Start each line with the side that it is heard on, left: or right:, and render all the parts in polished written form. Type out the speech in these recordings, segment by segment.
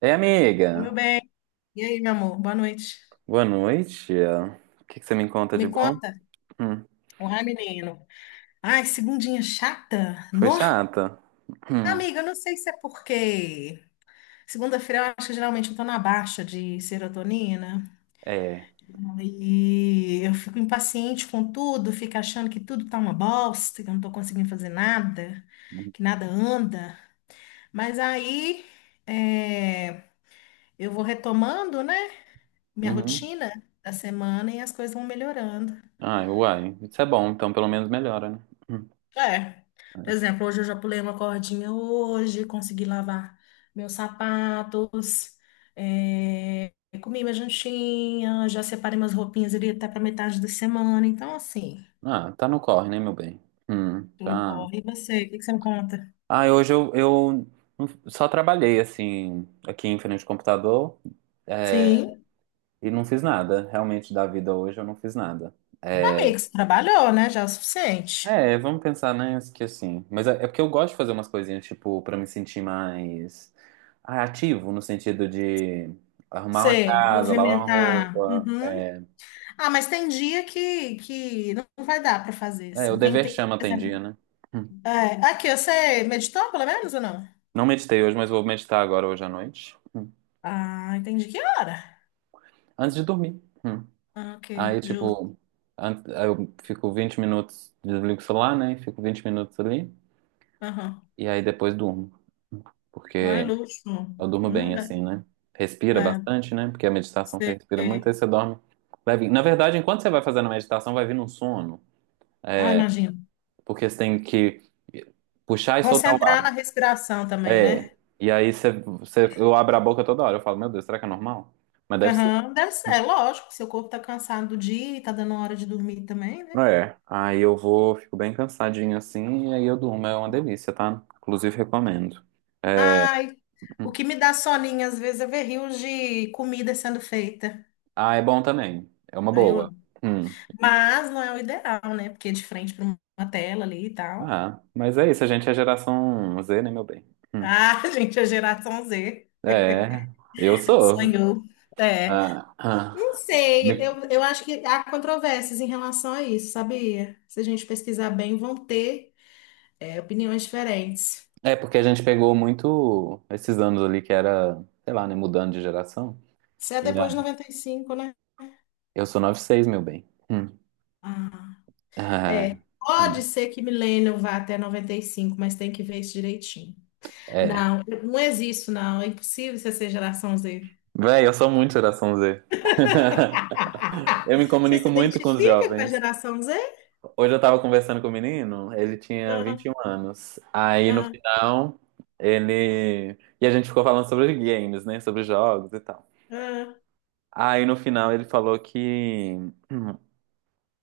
right: Ei,
left: Oi, meu
right: amiga.
left: bem. E aí, meu amor? Boa noite.
right: Boa noite. O que que você me conta de
left: Me
right: bom?
left: conta.
right: Hum,
left: Olá, menino. Ai, segundinha chata?
right: Foi
left: No?
right: chata? Hum,
left: Amiga, eu não sei se é porque segunda-feira eu acho que geralmente eu tô na baixa de serotonina
right: é.
left: e eu fico impaciente com tudo, fico achando que tudo tá uma bosta, que eu não tô conseguindo fazer nada,
right: Uhum.
left: que nada anda. Mas aí é, eu vou retomando, né, minha
right: Uhum.
left: rotina da semana e as coisas vão melhorando.
right: Ai, uai. Isso é bom, então pelo menos melhora, né? Hum.
left: É. Por exemplo, hoje eu já pulei uma cordinha hoje, consegui lavar meus sapatos, é, comi minha jantinha, já separei umas roupinhas ali até para metade da semana. Então, assim,
right: Ah, tá no corre, né, meu bem?
left: tudo
right: Tá.
left: corre. E você, o que que você me conta?
right: Ah, hoje eu só trabalhei, assim, aqui em frente ao computador, é,
left: Sim,
right: e não fiz nada. Realmente, da vida hoje eu não fiz nada.
left: amigo, você trabalhou, né? Já é o suficiente.
right: É, vamos pensar, né, que assim. Mas é porque eu gosto de fazer umas coisinhas, tipo, pra me sentir mais ativo, no sentido de arrumar uma
left: Sei,
right: casa, lavar uma
left: movimentar.
right: roupa.
left: Uhum. Ah, mas tem dia que não vai dar para fazer,
right: É, o
left: assim. Tem,
right: dever
left: tem...
right: chama tem dia, né? Hum.
left: É, aqui, você meditou pelo menos ou não?
right: Não meditei hoje, mas vou meditar agora, hoje à noite. Hum.
left: Ah, entendi. Que hora?
right: Antes de dormir. Hum.
left: Ah, ok,
right: Aí,
left: justo.
right: tipo, aí eu fico 20 minutos, desligo o celular, né? Fico 20 minutos ali.
left: Aham.
right: E aí depois durmo.
left: Ai,
right: Porque
left: luxo.
right: eu durmo
left: Não
right: bem
left: dá.
right: assim, né? Respira
left: É,
right: bastante, né? Porque a meditação você
left: você...
right: respira muito, aí você dorme leve. Na verdade, enquanto você vai fazendo a meditação, vai vir um sono.
left: Ah,
right: É,
left: imagino.
right: porque você tem que puxar e soltar o
left: Concentrar na
right: ar.
left: respiração também,
right: É.
left: né?
right: E aí você, eu abro a boca toda hora. Eu falo, meu Deus, será que é normal? Mas deve ser.
left: Aham, deve ser. É lógico, seu corpo tá cansado do dia e tá dando hora de dormir também, né?
right: É. Aí eu vou, fico bem cansadinho assim, e aí eu durmo. É uma delícia, tá? Inclusive, recomendo. É.
left: Ai, o que me dá soninho às vezes é ver rios de comida sendo feita.
right: Ah, é bom também. É uma
left: Aí eu
right: boa.
left: amo.
right: Hum.
left: Mas não é o ideal, né? Porque é de frente para uma tela ali e tal.
right: Ah, mas é isso, a gente é geração Z, né, meu bem? Hum.
left: Ah, gente, a geração Z
right: É, eu sou.
left: sonhou. É.
right: Ah,
left: Não
right: ah.
left: sei,
right: Me-
left: eu acho que há controvérsias em relação a isso, sabia? Se a gente pesquisar bem, vão ter opiniões diferentes.
right: É porque a gente pegou muito esses anos ali que era, sei lá, né, mudando de geração.
left: Se é
right: E,
left: depois de 95, né?
right: eu sou 96, meu bem. Hum.
left: Ah, é.
right: Ah,
left: Pode
right: hum,
left: ser que Millennium vá até 95, mas tem que ver isso direitinho.
right: é.
left: Não, não existe, não. É impossível você ser geração Z.
right: Véi, eu sou muito geração Z. Eu me
left: Você
right: comunico
left: se
right: muito com os
left: identifica com a
right: jovens.
left: geração Z?
right: Hoje eu tava conversando com o menino, ele tinha vinte
left: Ah,
right: e um anos. Aí no
left: ah,
right: final, ele. E a gente ficou falando sobre games, né? Sobre jogos e tal.
left: ah,
right: Aí no final ele falou que. hum,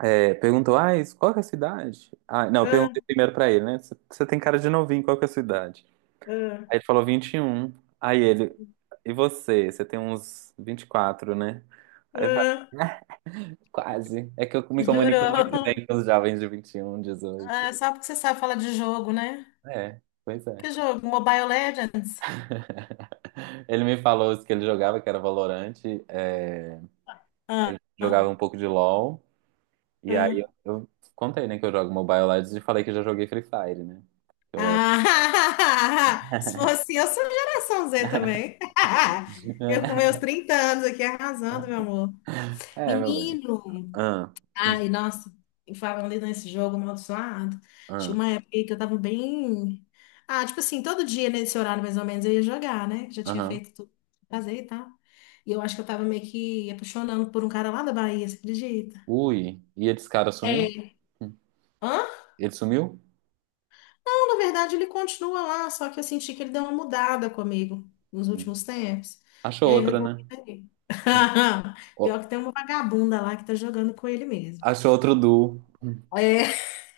right: Perguntou, ah, qual que é a cidade? Ah, não, eu perguntei
left: ah,
right: primeiro pra ele, né? Você tem cara de novinho, qual que é a sua idade?
left: ah,
right: Aí ele falou 21. Aí ele, e você? Você tem uns 24, né? Aí eu falei,
left: ah.
right: "Ah, quase. É que eu me comunico muito
left: Jurou.
right: bem com os jovens de 21, 18.
left: Ah, só porque você sabe falar de jogo, né?
right: É, pois
left: Que
right: é."
left: jogo? Mobile Legends?
right: Ele me falou que ele jogava, que era Valorante.
left: Ah,
right: Ele jogava
left: ah,
right: um pouco de LoL. E aí
left: ah.
right: eu contei, né, que eu jogo Mobile Legends e falei que eu já joguei Free Fire, né? Eu era-
left: Ah, se fosse eu, sou geração Z também. Eu com meus 30 anos aqui arrasando, meu amor.
right: É, meu bem.
left: Menino!
right: Ah, hum,
left: Ai, nossa, e falando ali nesse jogo amaldiçoado, tinha
right: ah,
left: uma época aí que eu tava bem. Ah, tipo assim, todo dia nesse horário mais ou menos eu ia jogar, né? Já tinha
right: aham.
left: feito tudo, pra fazer e tal. E eu acho que eu tava meio que apaixonando por um cara lá da Bahia, você acredita?
right: Ui, e esse cara sumiu?
left: É.
right: Hum,
left: Hã?
right: Ele sumiu?
left: Não, na verdade, ele continua lá, só que eu senti que ele deu uma mudada comigo nos
right: Hum.
left: últimos tempos. E
right: Achou
left: aí eu
right: outra, né?
left: resolvi sair. Pior
right: Ó,
left: que tem uma vagabunda lá que tá jogando com ele mesmo.
right: achou outro duo. Hum.
left: É.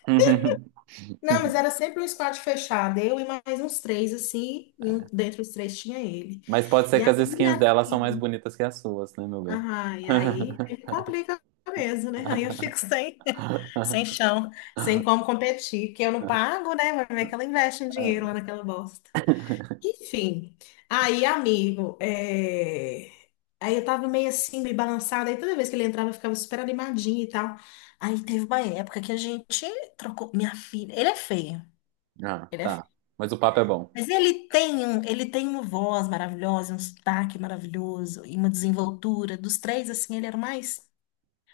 left: Não, mas era sempre um squad fechado, eu e mais uns três, assim, e um- dentre os três tinha ele.
right: Mas pode ser
left: E
right: que
left: aí,
right: as skins
left: minha
right: dela são mais
left: filha,
right: bonitas que as suas, né, meu bem?
left: ah, e aí complica mesmo, né? Aí eu fico sem, sem chão, sem como competir, que eu não pago, né? Vai ver que ela investe um dinheiro lá naquela bosta. Enfim, aí, amigo, aí eu tava meio assim, meio balançada, aí toda vez que ele entrava eu ficava super animadinha e tal. Aí teve uma época que a gente trocou, minha filha, ele é feio,
right: Ah,
left: ele é
right: tá.
left: feio.
right: Mas o papo é bom.
left: Mas ele tem uma voz maravilhosa, um sotaque maravilhoso e uma desenvoltura. Dos três, assim, ele era o mais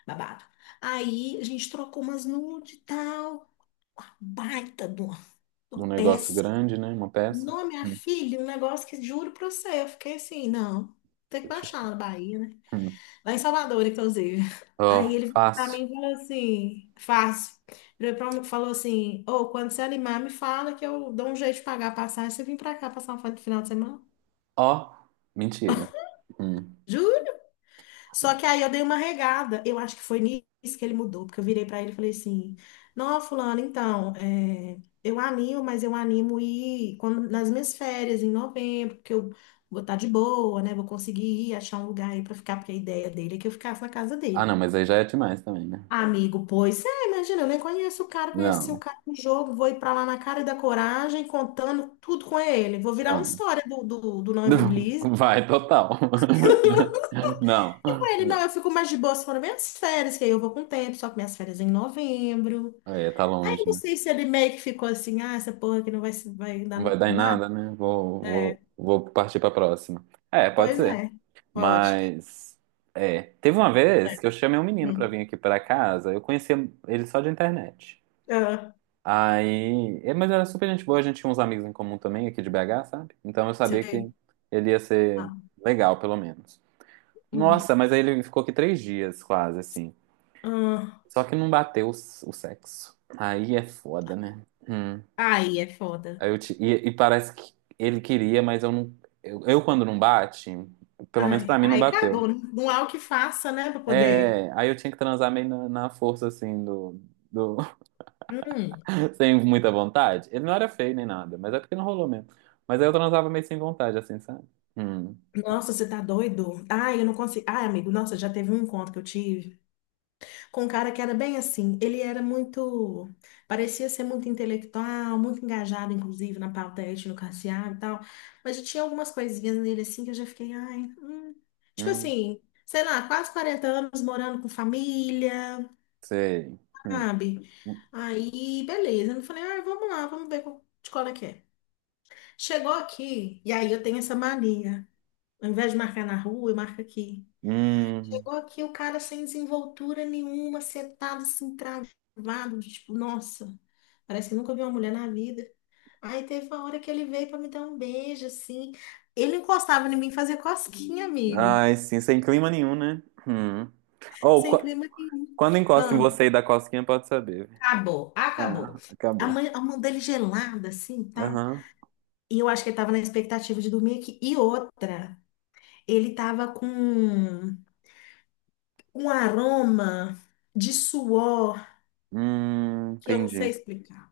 left: babado. Aí a gente trocou umas nude e tal, uma baita de uma
right: Um negócio
left: peça.
right: grande, né? Uma peça.
left: Não, minha
right: Hum.
left: filha, um negócio que juro pra você, eu fiquei assim, não, tem que baixar lá na Bahia, né?
right: Hum.
left: Lá em Salvador, inclusive. Aí
right: Ó,
left: ele virou pra
right: fácil.
left: mim falou assim, fácil. Ele pra mim e falou assim, ô, quando você animar, me fala que eu dou um jeito de pagar a passagem, você vem pra cá passar um final de semana?
right: Ó, mentira. Hum.
left: Juro? Só que aí eu dei uma regada. Eu acho que foi nisso que ele mudou, porque eu virei pra ele e falei assim: Não, fulano, então, eu animo, mas eu animo ir quando, nas minhas férias, em novembro, porque eu vou estar de boa, né? Vou conseguir ir achar um lugar aí pra ficar, porque a ideia dele é que eu ficasse na casa
right: Ah, não,
left: dele.
right: mas aí já é demais também, né?
left: Amigo, pois é, imagina, eu nem conheço o cara, conheci o
right: Não,
left: cara no jogo, vou ir pra lá na cara da coragem, contando tudo com ele. Vou virar uma
right: não.
left: história do Não.
right: Vai, total. Não.
left: E com ele, não, eu fico mais de boa se for nas minhas férias, que aí eu vou com o tempo, só que minhas férias é em novembro.
right: É, tá
left: Aí eu
right: longe,
left: não
right: né?
left: sei se ele meio que ficou assim, ah, essa porra aqui não vai, se- vai dar
right: Não vai dar em
left: nada.
right: nada, né? Vou, vou,
left: É,
right: vou partir pra próxima. É, pode
left: pois
right: ser.
left: é, pode.
right: Mas, é. Teve uma vez
left: É.
right: que eu chamei um menino pra
left: Hum.
right: vir aqui pra casa. Eu conhecia ele só de internet.
left: Ah,
right: Aí, mas era super gente boa, a gente tinha uns amigos em comum também aqui de BH, sabe? Então eu sabia que
left: sei.
right: ele ia ser
left: Ah,
right: legal, pelo menos.
left: hum.
right: Nossa, mas aí ele ficou aqui 3 dias, quase, assim.
left: Ah,
right: Só que não bateu o sexo. Aí é foda, né? Hum.
left: ai, é foda.
right: Aí eu e parece que ele queria, mas eu não. Eu, quando não bate, pelo menos pra
left: Ai,
right: mim não
left: ai,
right: bateu.
left: cagou, né? Não há o que faça, né, pra poder.
right: É, aí eu tinha que transar meio na força, assim, do,
left: Hum,
right: sem muita vontade. Ele não era feio nem nada, mas é porque não rolou mesmo. Mas aí eu transava meio sem vontade, assim, sabe? Hum,
left: nossa, você tá doido? Ai, eu não consigo. Ai, amigo, nossa, já teve um encontro que eu tive com um cara que era bem assim. Ele era muito, parecia ser muito intelectual, muito engajado, inclusive, na pauta étnico-racial e tal. Mas já tinha algumas coisinhas nele assim que eu já fiquei, ai. Tipo
right: hum,
left: assim, sei lá, quase 40 anos morando com família,
right: sei. Hum,
left: sabe? Aí, beleza. Eu falei, ai, vamos lá, vamos ver qual- de qual é que é. Chegou aqui, e aí eu tenho essa mania. Ao invés de marcar na rua, eu marco aqui.
right: hum.
left: Chegou aqui o cara sem desenvoltura nenhuma, setado, assim, travado, tipo, nossa, parece que nunca vi uma mulher na vida. Aí teve uma hora que ele veio pra me dar um beijo, assim. Ele encostava em mim fazer cosquinha, amigo.
right: Ai, sim, sem clima nenhum, né? Hum. Ou
left: Sem clima nenhum.
right: quando encosta em
left: Ah,
right: você e dá cosquinha, pode saber.
left: acabou, acabou.
right: Ah,
left: A
right: acabou.
left: mãe, a mão dele gelada, assim, tá?
right: Aham.
left: E eu acho que ele tava na expectativa de dormir aqui. E outra, ele tava com um aroma de suor que eu não sei
right: Entendi.
left: explicar.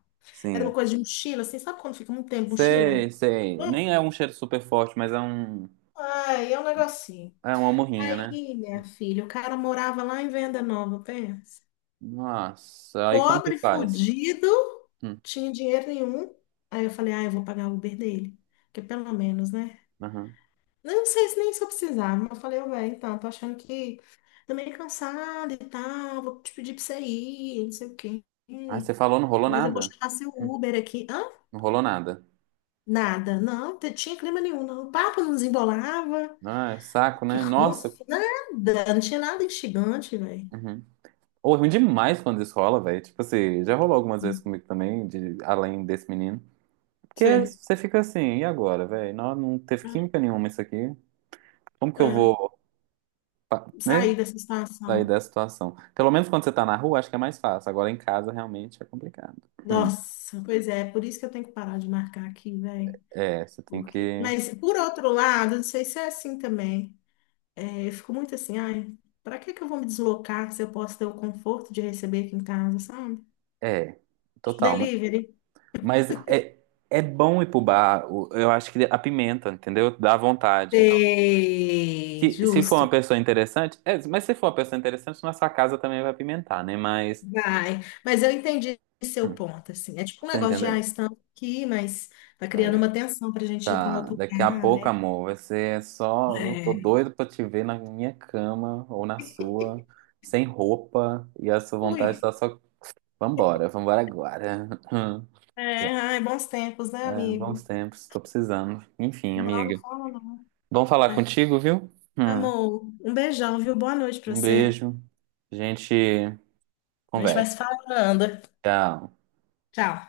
left: Era
right: Sim.
left: uma coisa de mochila, assim, sabe quando fica muito tempo mochila?
right: Sei, sei.
left: Hum.
right: Nem é um cheiro super forte, mas é um.
left: Ai, é um negocinho.
right: É uma morrinha, né?
left: Aí, minha filha, o cara morava lá em Venda Nova, pensa.
right: Nossa, aí como que
left: Pobre,
right: faz?
left: fudido.
right: Hum,
left: Tinha dinheiro nenhum. Aí eu falei, ah, eu vou pagar o Uber dele. Porque pelo menos, né?
right: aham.
left: Não sei se nem se eu precisava, mas eu falei, ô, velho, então, tô achando que tô meio cansada e tal, vou te pedir pra você ir, não sei o quê.
right: Ah, você falou, não rolou
left: Mas eu vou
right: nada?
left: chamar seu
right: Hum.
left: Uber aqui. Hã?
right: Não rolou nada.
left: Nada, não, t- tinha clima nenhum, não. O papo não desembolava.
right: Ah, é saco,
left: Que
right: né? Nossa.
left: ranço? Nada, não tinha nada instigante, velho.
right: Uhum. Ou é ruim demais quando isso rola, velho. Tipo assim, já rolou algumas vezes comigo também, de, além desse menino. Porque
left: Sei.
right: você fica assim, e agora, velho? Não, não teve química nenhuma isso aqui. Como que
left: É,
right: eu
left: é.
right: vou, né,
left: Sair dessa
right: sair
left: situação.
right: dessa situação? Pelo menos quando você tá na rua, acho que é mais fácil. Agora em casa, realmente, é complicado. Hum,
left: Nossa, pois é, por isso que eu tenho que parar de marcar aqui, velho.
right: É, você tem
left: Porque...
right: que.
left: Mas, por outro lado, não sei se é assim também. É, eu fico muito assim, ai, pra que que eu vou me deslocar se eu posso ter o conforto de receber aqui em casa, sabe?
right: É, total.
left: Delivery.
right: Mas é bom ir pro bar. Eu acho que apimenta, entendeu? Dá vontade.
left: Sei,
right: Se for uma
left: justo.
right: pessoa interessante, é, mas se for uma pessoa interessante, nossa casa também vai pimentar, né? Mas,
left: Vai, mas eu entendi seu
right: hum,
left: ponto, assim. É tipo um
right: você
left: negócio de, ah,
right: entendeu?
left: estamos aqui, mas tá criando
right: É,
left: uma tensão pra gente ir para um
right: tá.
left: outro
right: Daqui a
left: lugar,
right: pouco,
left: né?
right: amor, vai ser só. Eu tô
left: É.
right: doido pra te ver na minha cama ou na sua, sem roupa, e a sua vontade
left: Ui.
right: tá só. Vambora, vambora agora.
left: É, ai, bons tempos, né,
right: É,
left: amigo?
right: bons tempos, tô precisando. Enfim,
left: Não, não
right: amiga.
left: fala não.
right: Bom falar
left: É.
right: contigo, viu?
left: Amor, um beijão, viu? Boa noite pra
right: Um
left: você.
right: beijo. A gente
left: A gente vai se
right: conversa.
left: falando.
right: Tchau.
left: Tchau.